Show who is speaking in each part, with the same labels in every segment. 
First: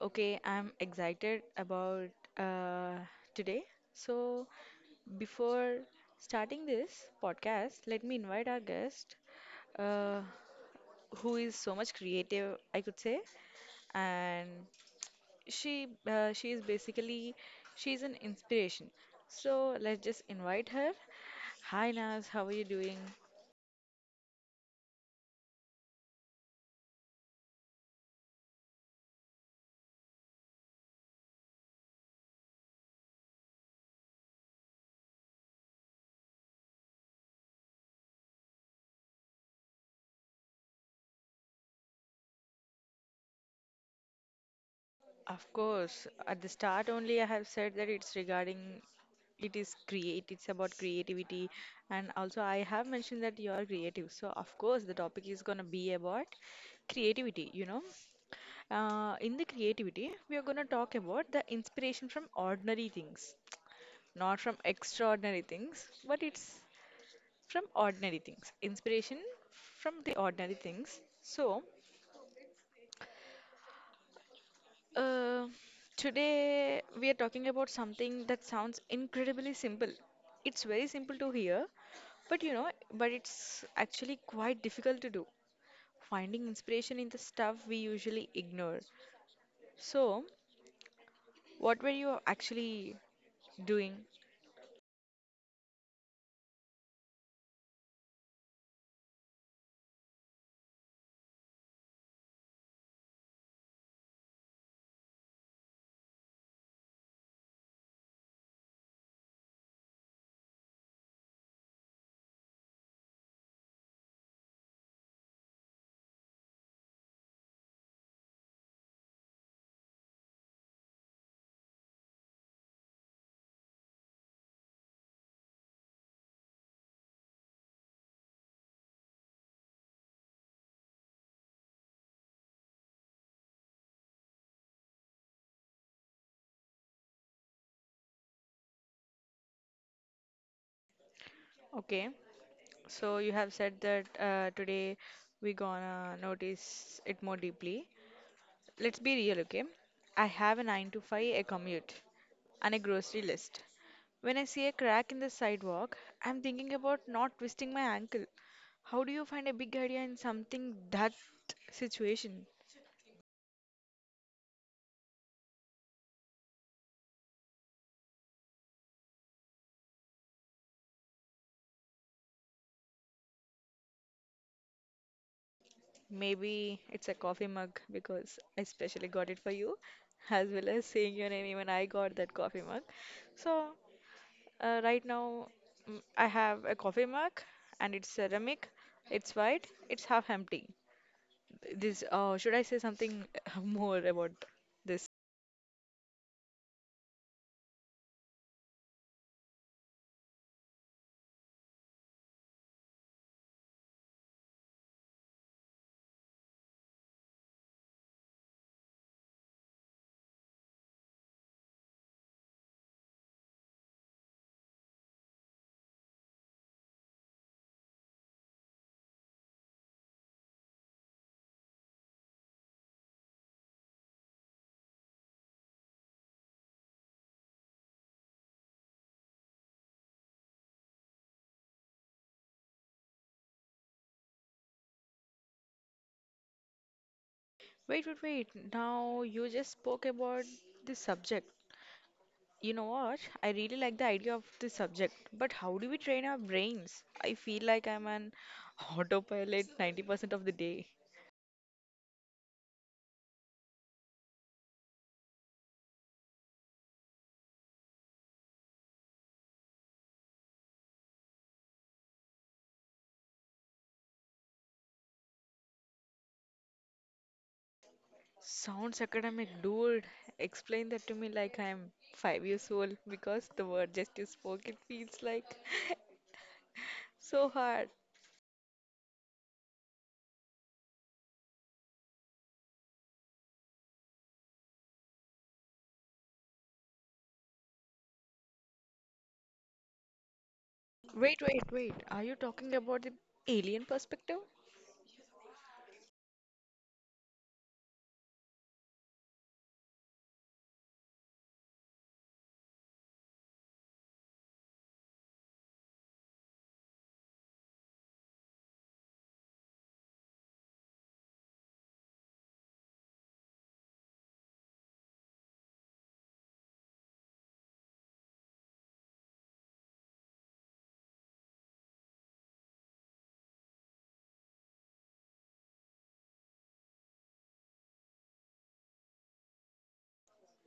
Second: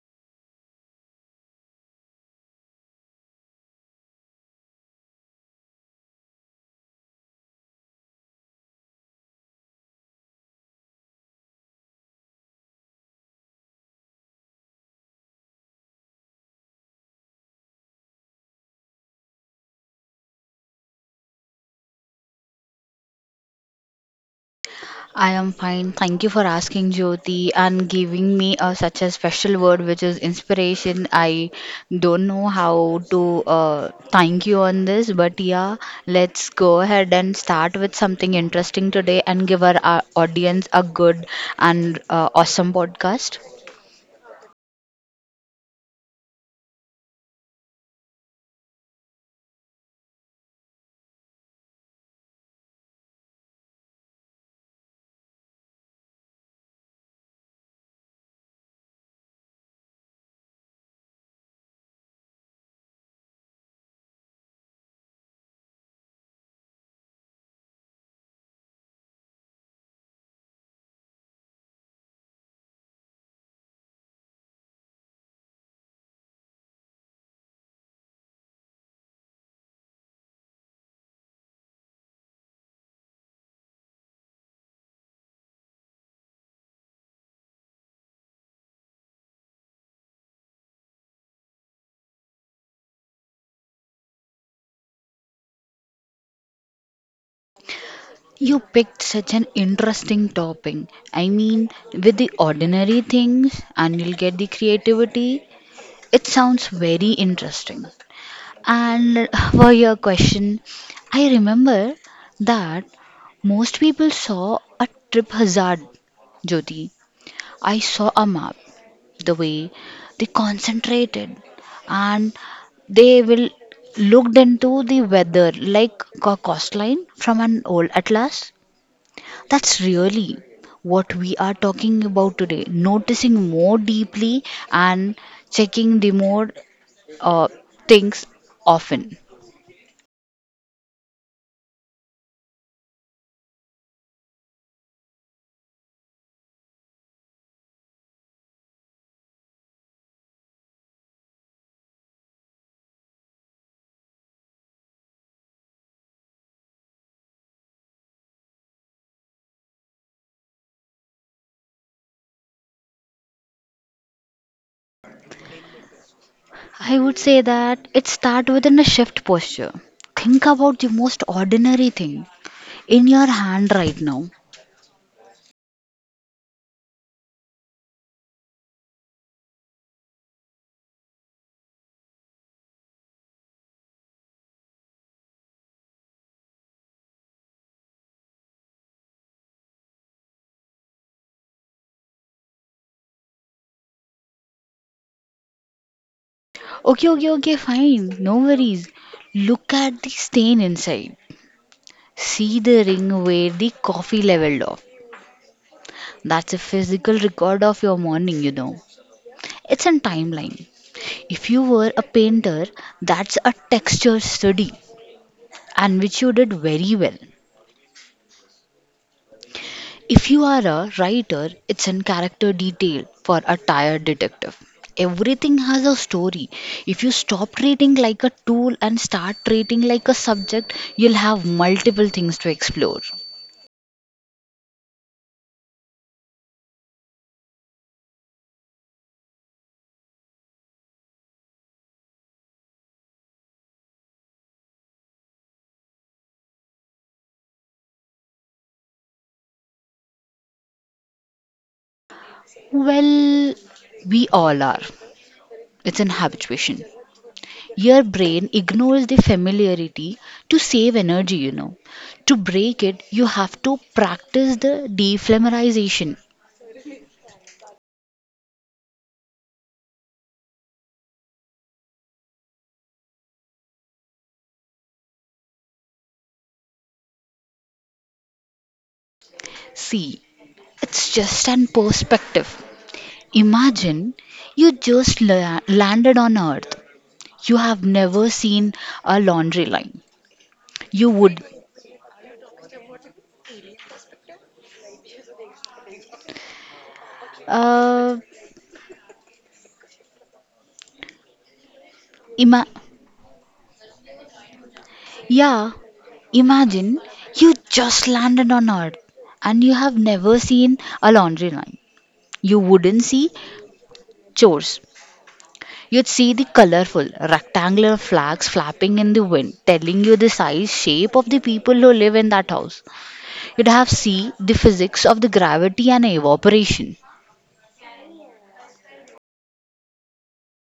Speaker 1: Okay, I'm excited about uh, today. So, before starting this podcast, let me invite our guest, uh, who is so much creative, I could say, and she is basically she's an inspiration. So let's just invite her. Hi, Naz. How are you doing?
Speaker 2: I am fine. Thank you for asking, Jyoti, and giving me such a special word, which is inspiration. I don't know how to thank you on this, but yeah, let's go ahead and start with something interesting today and give our, audience a good and awesome podcast.
Speaker 1: Of course, at the start only I have said that it's regarding it is create it's about creativity, and also I have mentioned that you are creative. So of course the topic is gonna be about creativity, In the creativity, we are gonna talk about the inspiration from ordinary things, not from extraordinary things, but it's from ordinary things. Inspiration from the ordinary things. Uh, Today we are talking about something that sounds incredibly simple. It's very simple to hear, but but it's actually quite difficult to do. Finding inspiration in the stuff we usually ignore. So, what were you actually doing?
Speaker 2: You picked such an interesting topic. I mean, with the ordinary things, and you'll get the creativity. It sounds very interesting. And for your question, I remember that most people saw a trip hazard, Jyoti. I saw a map, the way they concentrated and they will looked into the weather like a coastline from an old atlas. That's really what we are talking about today, noticing more deeply and checking the more uh, things often.
Speaker 1: Okay, so you have said that today we gonna notice it more deeply. Let's be real, okay? I have a 9 to 5, a commute, and a grocery list. When I see a crack in the sidewalk, I'm thinking about not twisting my ankle. How do you find a big idea in something that situation?
Speaker 2: I would say that it start within a shift posture. Think about the most ordinary thing in your hand right now.
Speaker 1: Maybe it's a coffee mug because I specially got it for you, as well as saying your name. Even I got that coffee mug. So, right now, I have a coffee mug and it's ceramic, it's white, it's half empty. This, should I say something more about this?
Speaker 2: Okay, okay, okay, fine. No worries. Look at the stain inside. See the ring where the coffee leveled off. That's a physical record of your morning, you know. It's a timeline. If you were a painter, that's a texture study and which you did very well. If you are a writer, it's in character detail for a tired detective. Everything has a story. If you stop treating like a tool and start treating like a subject, you'll have multiple things to explore.
Speaker 1: Wait, wait, wait. Now you just spoke about this subject. You know what? I really like the idea of this subject, but how do we train our brains? I feel like I'm an autopilot 90% of the day.
Speaker 2: Well, we all are. It's an habituation. Your brain ignores the familiarity to save energy, you know. To break it, you have to practice the defamiliarization.
Speaker 1: Sounds academic, dude. Explain that to me like I'm 5 years old because the word just you spoke, it feels like so hard.
Speaker 2: See, it's just an perspective. Imagine you landed on Earth. You have never seen a laundry line. You
Speaker 1: Wait,
Speaker 2: would,
Speaker 1: wait, wait. Are you talking about the alien perspective?
Speaker 2: uh, ima- yeah, imagine you just landed on Earth and you have never seen a laundry line. You wouldn't see chores. You'd see the colorful rectangular flags flapping in the wind, telling you the size, shape of the people who live in that house. You'd have see the physics of the gravity and evaporation.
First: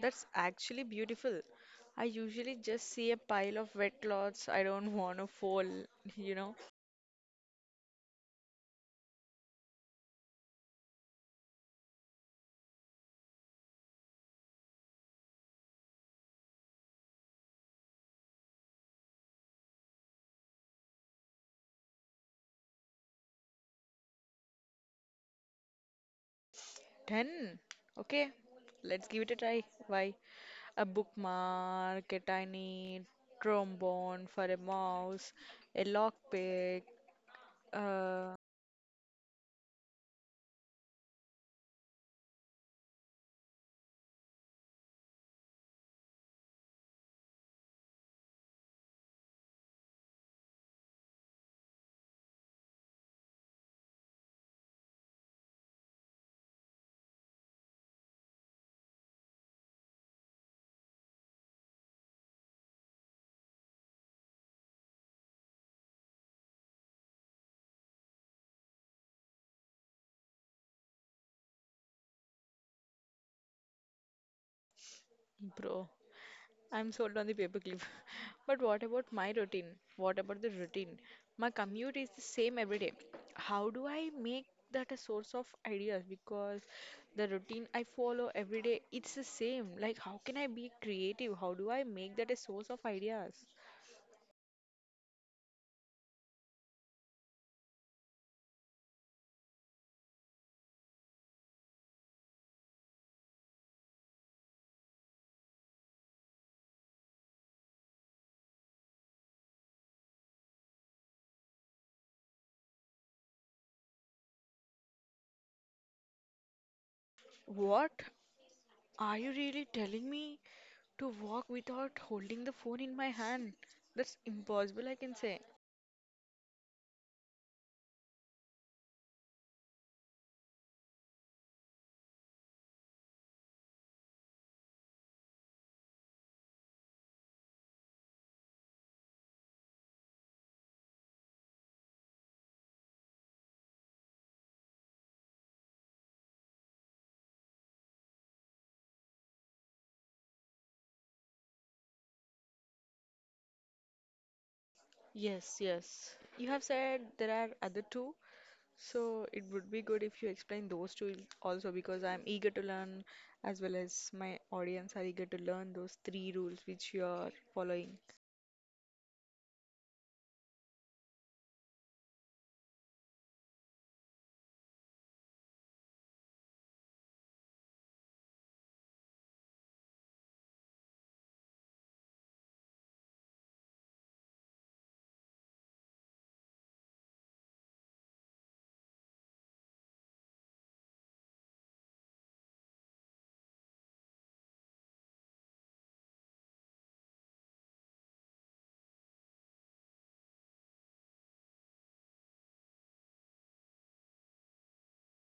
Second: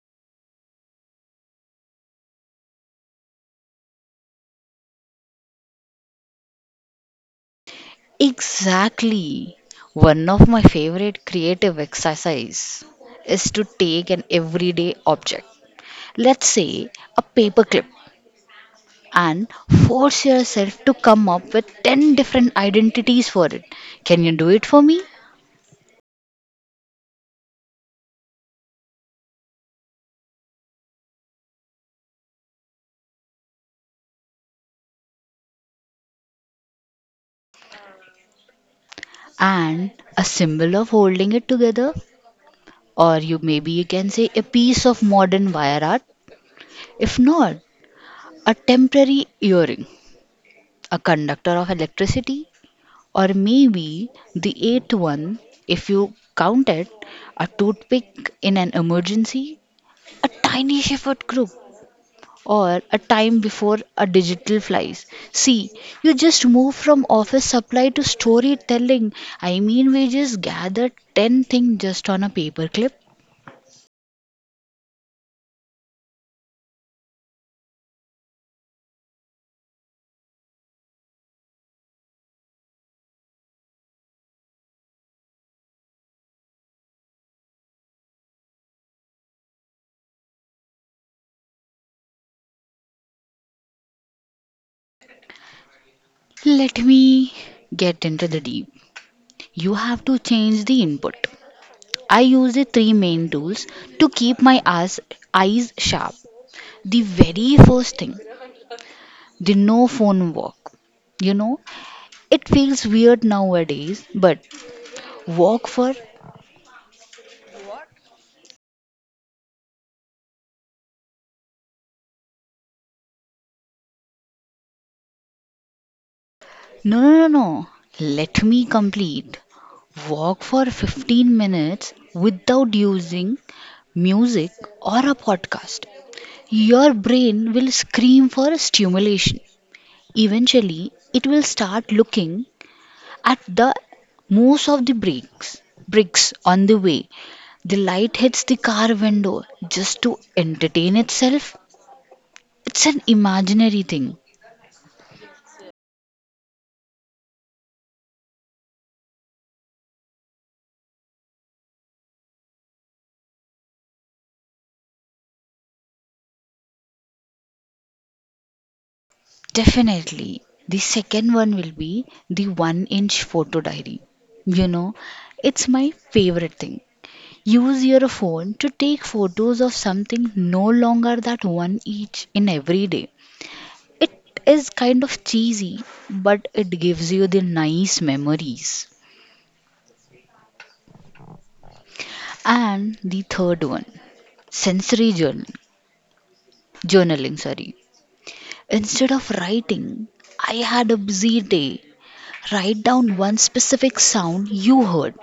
Speaker 1: That's actually beautiful. I usually just see a pile of wet clothes I don't want to fall, you know.
Speaker 2: Exactly. One of my favorite creative exercise is to take an everyday object, let's say a paperclip, and force yourself to come up with 10 different identities for it. Can you do it for me?
Speaker 1: 10. Okay, let's give it a try. Why? A bookmark, a tiny trombone for a mouse, a lockpick. Uh,
Speaker 2: And a symbol of holding it together, or you maybe you can say a piece of modern wire art. If not, a temporary earring, a conductor of electricity, or maybe the eighth one, if you count it, a toothpick in an emergency, a tiny shepherd group, or a time before a digital flies. See, you just move from office supply to storytelling. I mean, we just gathered 10 things just on a paperclip.
Speaker 1: bro, I'm sold on the paperclip. But what about my routine? What about the routine? My commute is the same every day. How do I make that a source of ideas? Because the routine I follow every day, it's the same. Like, how can I be creative? How do I make that a source of ideas?
Speaker 2: Let me get into the deep. You have to change the input. I use the three main tools to keep my eyes sharp. The very first thing the no phone walk. You know, it feels weird nowadays, but walk for
Speaker 1: What? Are you really telling me to walk without holding the phone in my hand? That's impossible, I can say.
Speaker 2: no, no, no, no. Let me complete. Walk for 15 minutes without using music or a podcast. Your brain will scream for stimulation. Eventually, it will start looking at the most of the bricks on the way. The light hits the car window just to entertain itself. It's an imaginary thing.
Speaker 1: Yes, yes. You have said there are other two. So it would be good if you explain those two also because I'm eager to learn as well as my audience are eager to learn those three rules which you are following.
Speaker 2: Definitely. The second one will be the one inch photo diary. You know, it's my favorite thing. Use your phone to take photos of something no longer that one each in every day. It is kind of cheesy, but it gives you the nice memories. And the third one, sensory journaling, sorry. Instead of writing, I had a busy day. Write down one specific sound you heard.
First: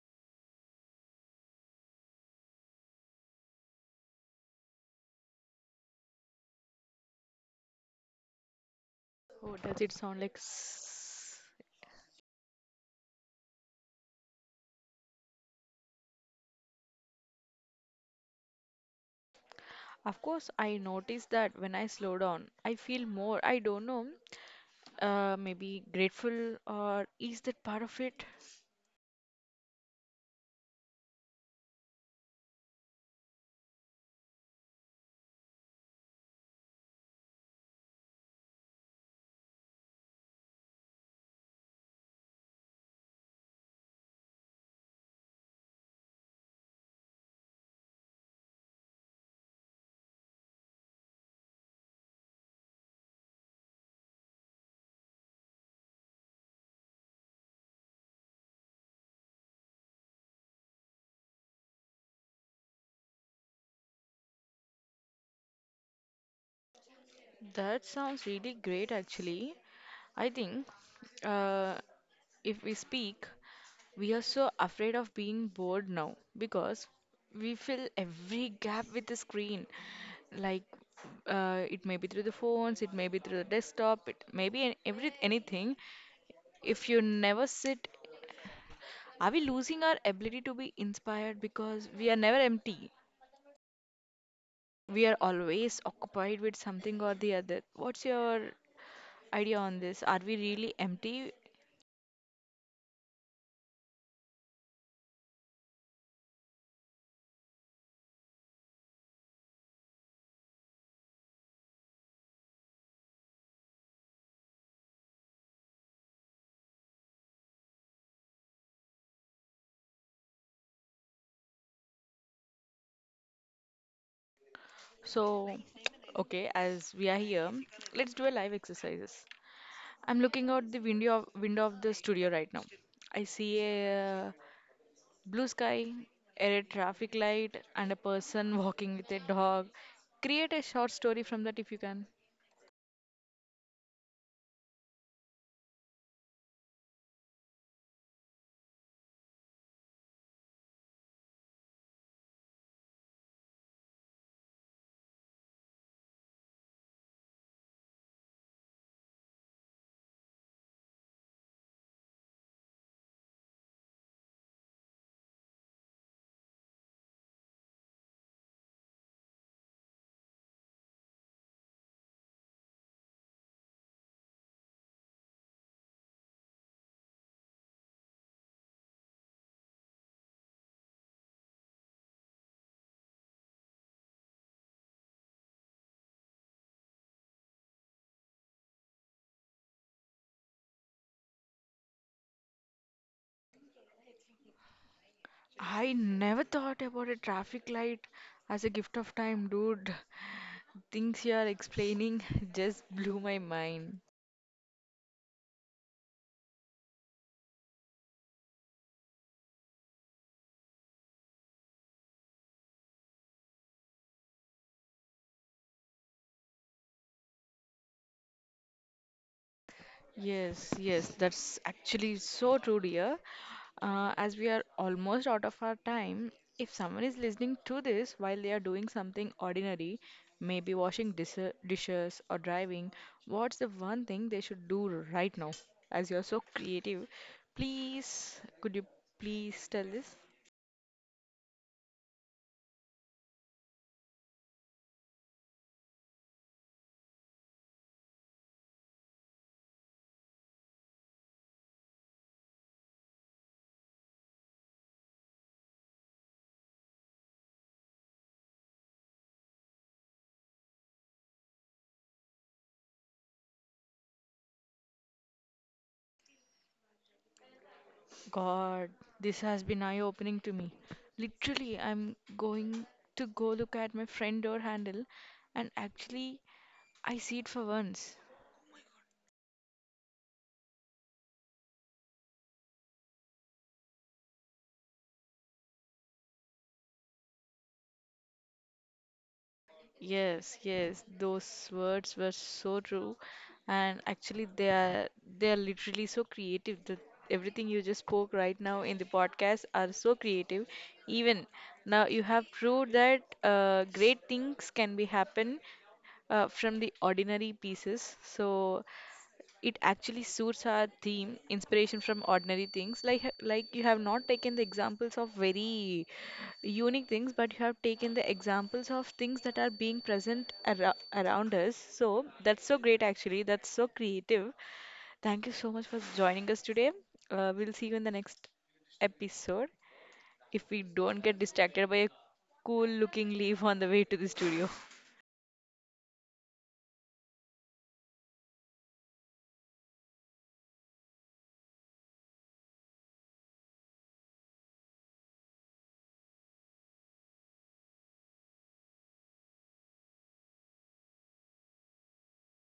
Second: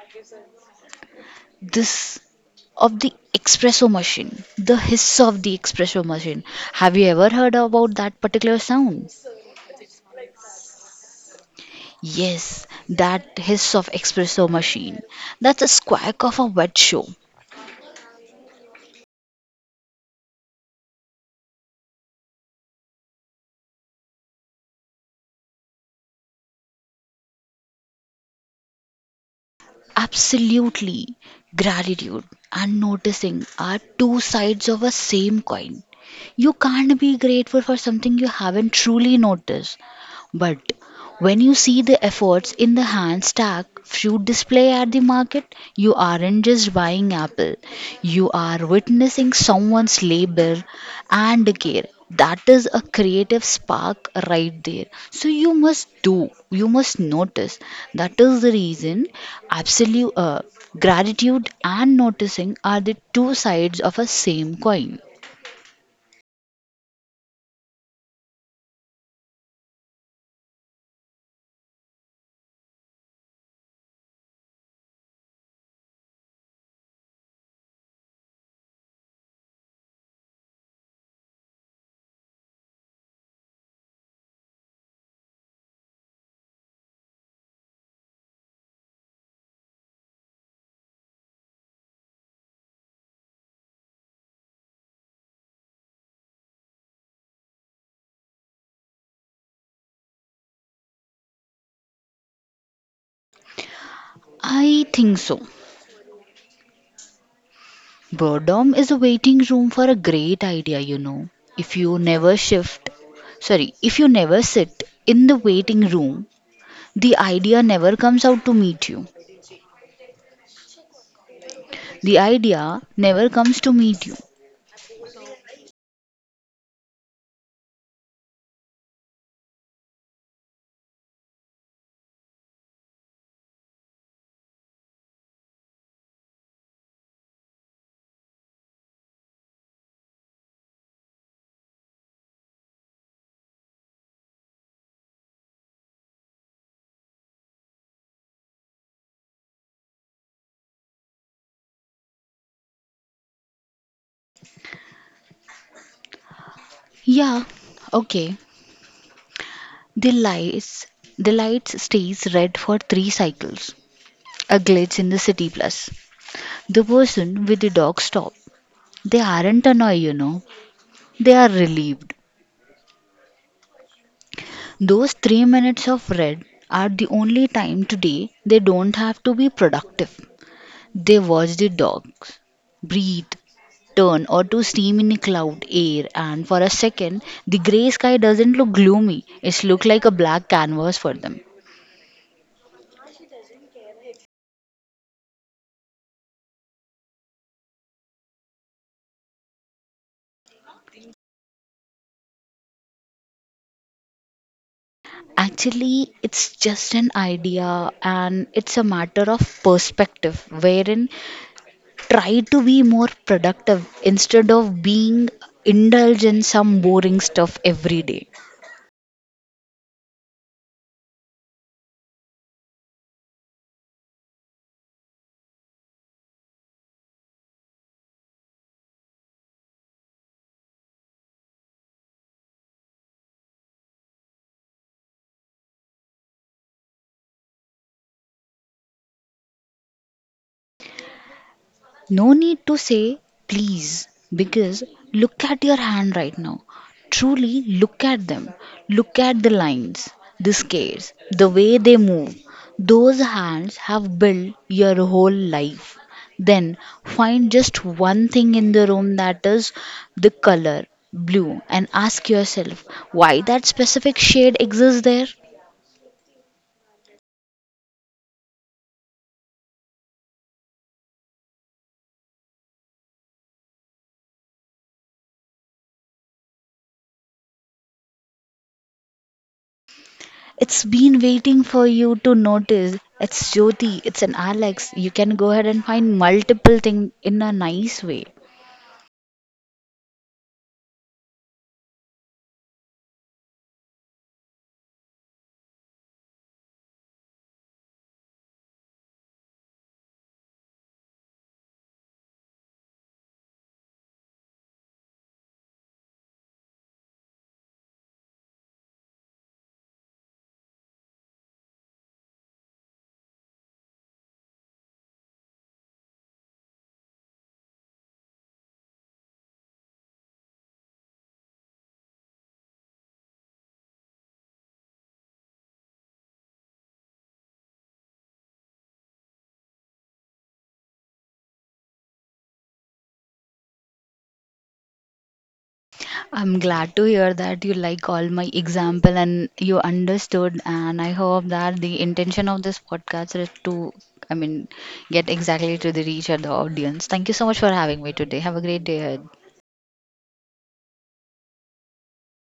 Speaker 2: This of the espresso machine, the hiss of the espresso machine. Have you ever heard about that particular sound?
Speaker 1: Oh, does it sound like
Speaker 2: Yes, that hiss of espresso machine. That's a squawk of a wet show.
Speaker 1: Of course, I notice that when I slow down, I feel more, I don't know, maybe grateful or is that part of it?
Speaker 2: Absolutely. Gratitude and noticing are two sides of a same coin. You can't be grateful for something you haven't truly noticed. But when you see the efforts in the hand stack fruit display at the market, you aren't just buying apple. You are witnessing someone's labor and care. That is a creative spark right there. So you must do, you must notice. That is the reason absolute gratitude and noticing are the two sides of a same coin.
Speaker 1: That sounds really great, actually. I think uh, if we speak, we are so afraid of being bored now because we fill every gap with the screen. Like it may be through the phones, it may be through the desktop, it may be every anything. If you never sit, are we losing our ability to be inspired because we are never empty? We are always occupied with something or the other. What's your idea on this? Are we really empty?
Speaker 2: I think so. Boredom is a waiting room for a great idea, you know. If you never shift, sorry, if you never sit in the waiting room, the idea never comes out to meet you. The idea never comes to meet you.
Speaker 1: So, okay, as we are here, let's do a live exercises. I'm looking out window of the studio right now. I see a blue sky, a red traffic light, and a person walking with a dog. Create a short story from that if you can.
Speaker 2: Yeah, okay. The lights, the lights stays red for three cycles. A glitch in the city plus. The person with the dog stop. They aren't annoyed, you know. They are relieved. Those 3 minutes of red are the only time today they don't have to be productive. They watch the dogs breathe, turn, or to steam in a cloud air, and for a second, the grey sky doesn't look gloomy. It's look like a black canvas for them.
Speaker 1: I never thought about a traffic light as a gift of time, dude. Things you are explaining just blew my mind.
Speaker 2: Actually, it's just an idea and it's a matter of perspective wherein try to be more productive instead of being indulged in some boring stuff every day.
Speaker 1: Yes, yes, that's actually so true, dear. As we are almost out of our time, if someone is listening to this while they are doing something ordinary, maybe washing dishes or driving, what's the one thing they should do right now? As you're so creative, please, could you please tell this?
Speaker 2: No need to say please because look at your hand right now. Truly look at them. Look at the lines, the scales, the way they move. Those hands have built your whole life. Then find just one thing in the room that is the color blue and ask yourself why that specific shade exists there.
Speaker 1: God, this has been eye-opening to me. Literally, I'm going to go look at my friend door handle and actually I see it for once.
Speaker 2: It's been waiting for you to notice. It's Jyoti, it's an Alex. You can go ahead and find multiple things in a nice way.
Speaker 1: Yes, yes, those words were so true, and actually they are literally so creative. The Everything you just spoke right now in the podcast are so creative. Even now, you have proved that great things can be happen from the ordinary pieces. So it actually suits our theme, inspiration from ordinary things. Like like you have not taken the examples of very unique things, but you have taken the examples of things that are being present around us. So that's so great, actually. That's so creative. Thank you so much for joining us today. We'll see you in the next episode if we don't get distracted by a cool looking leaf on the way to the studio.
Speaker 2: I'm glad to hear that you like all my example and you understood and I hope that the intention of this podcast is to I mean get exactly to the reach of the audience. Thank you so much for having me today. Have a great day ahead.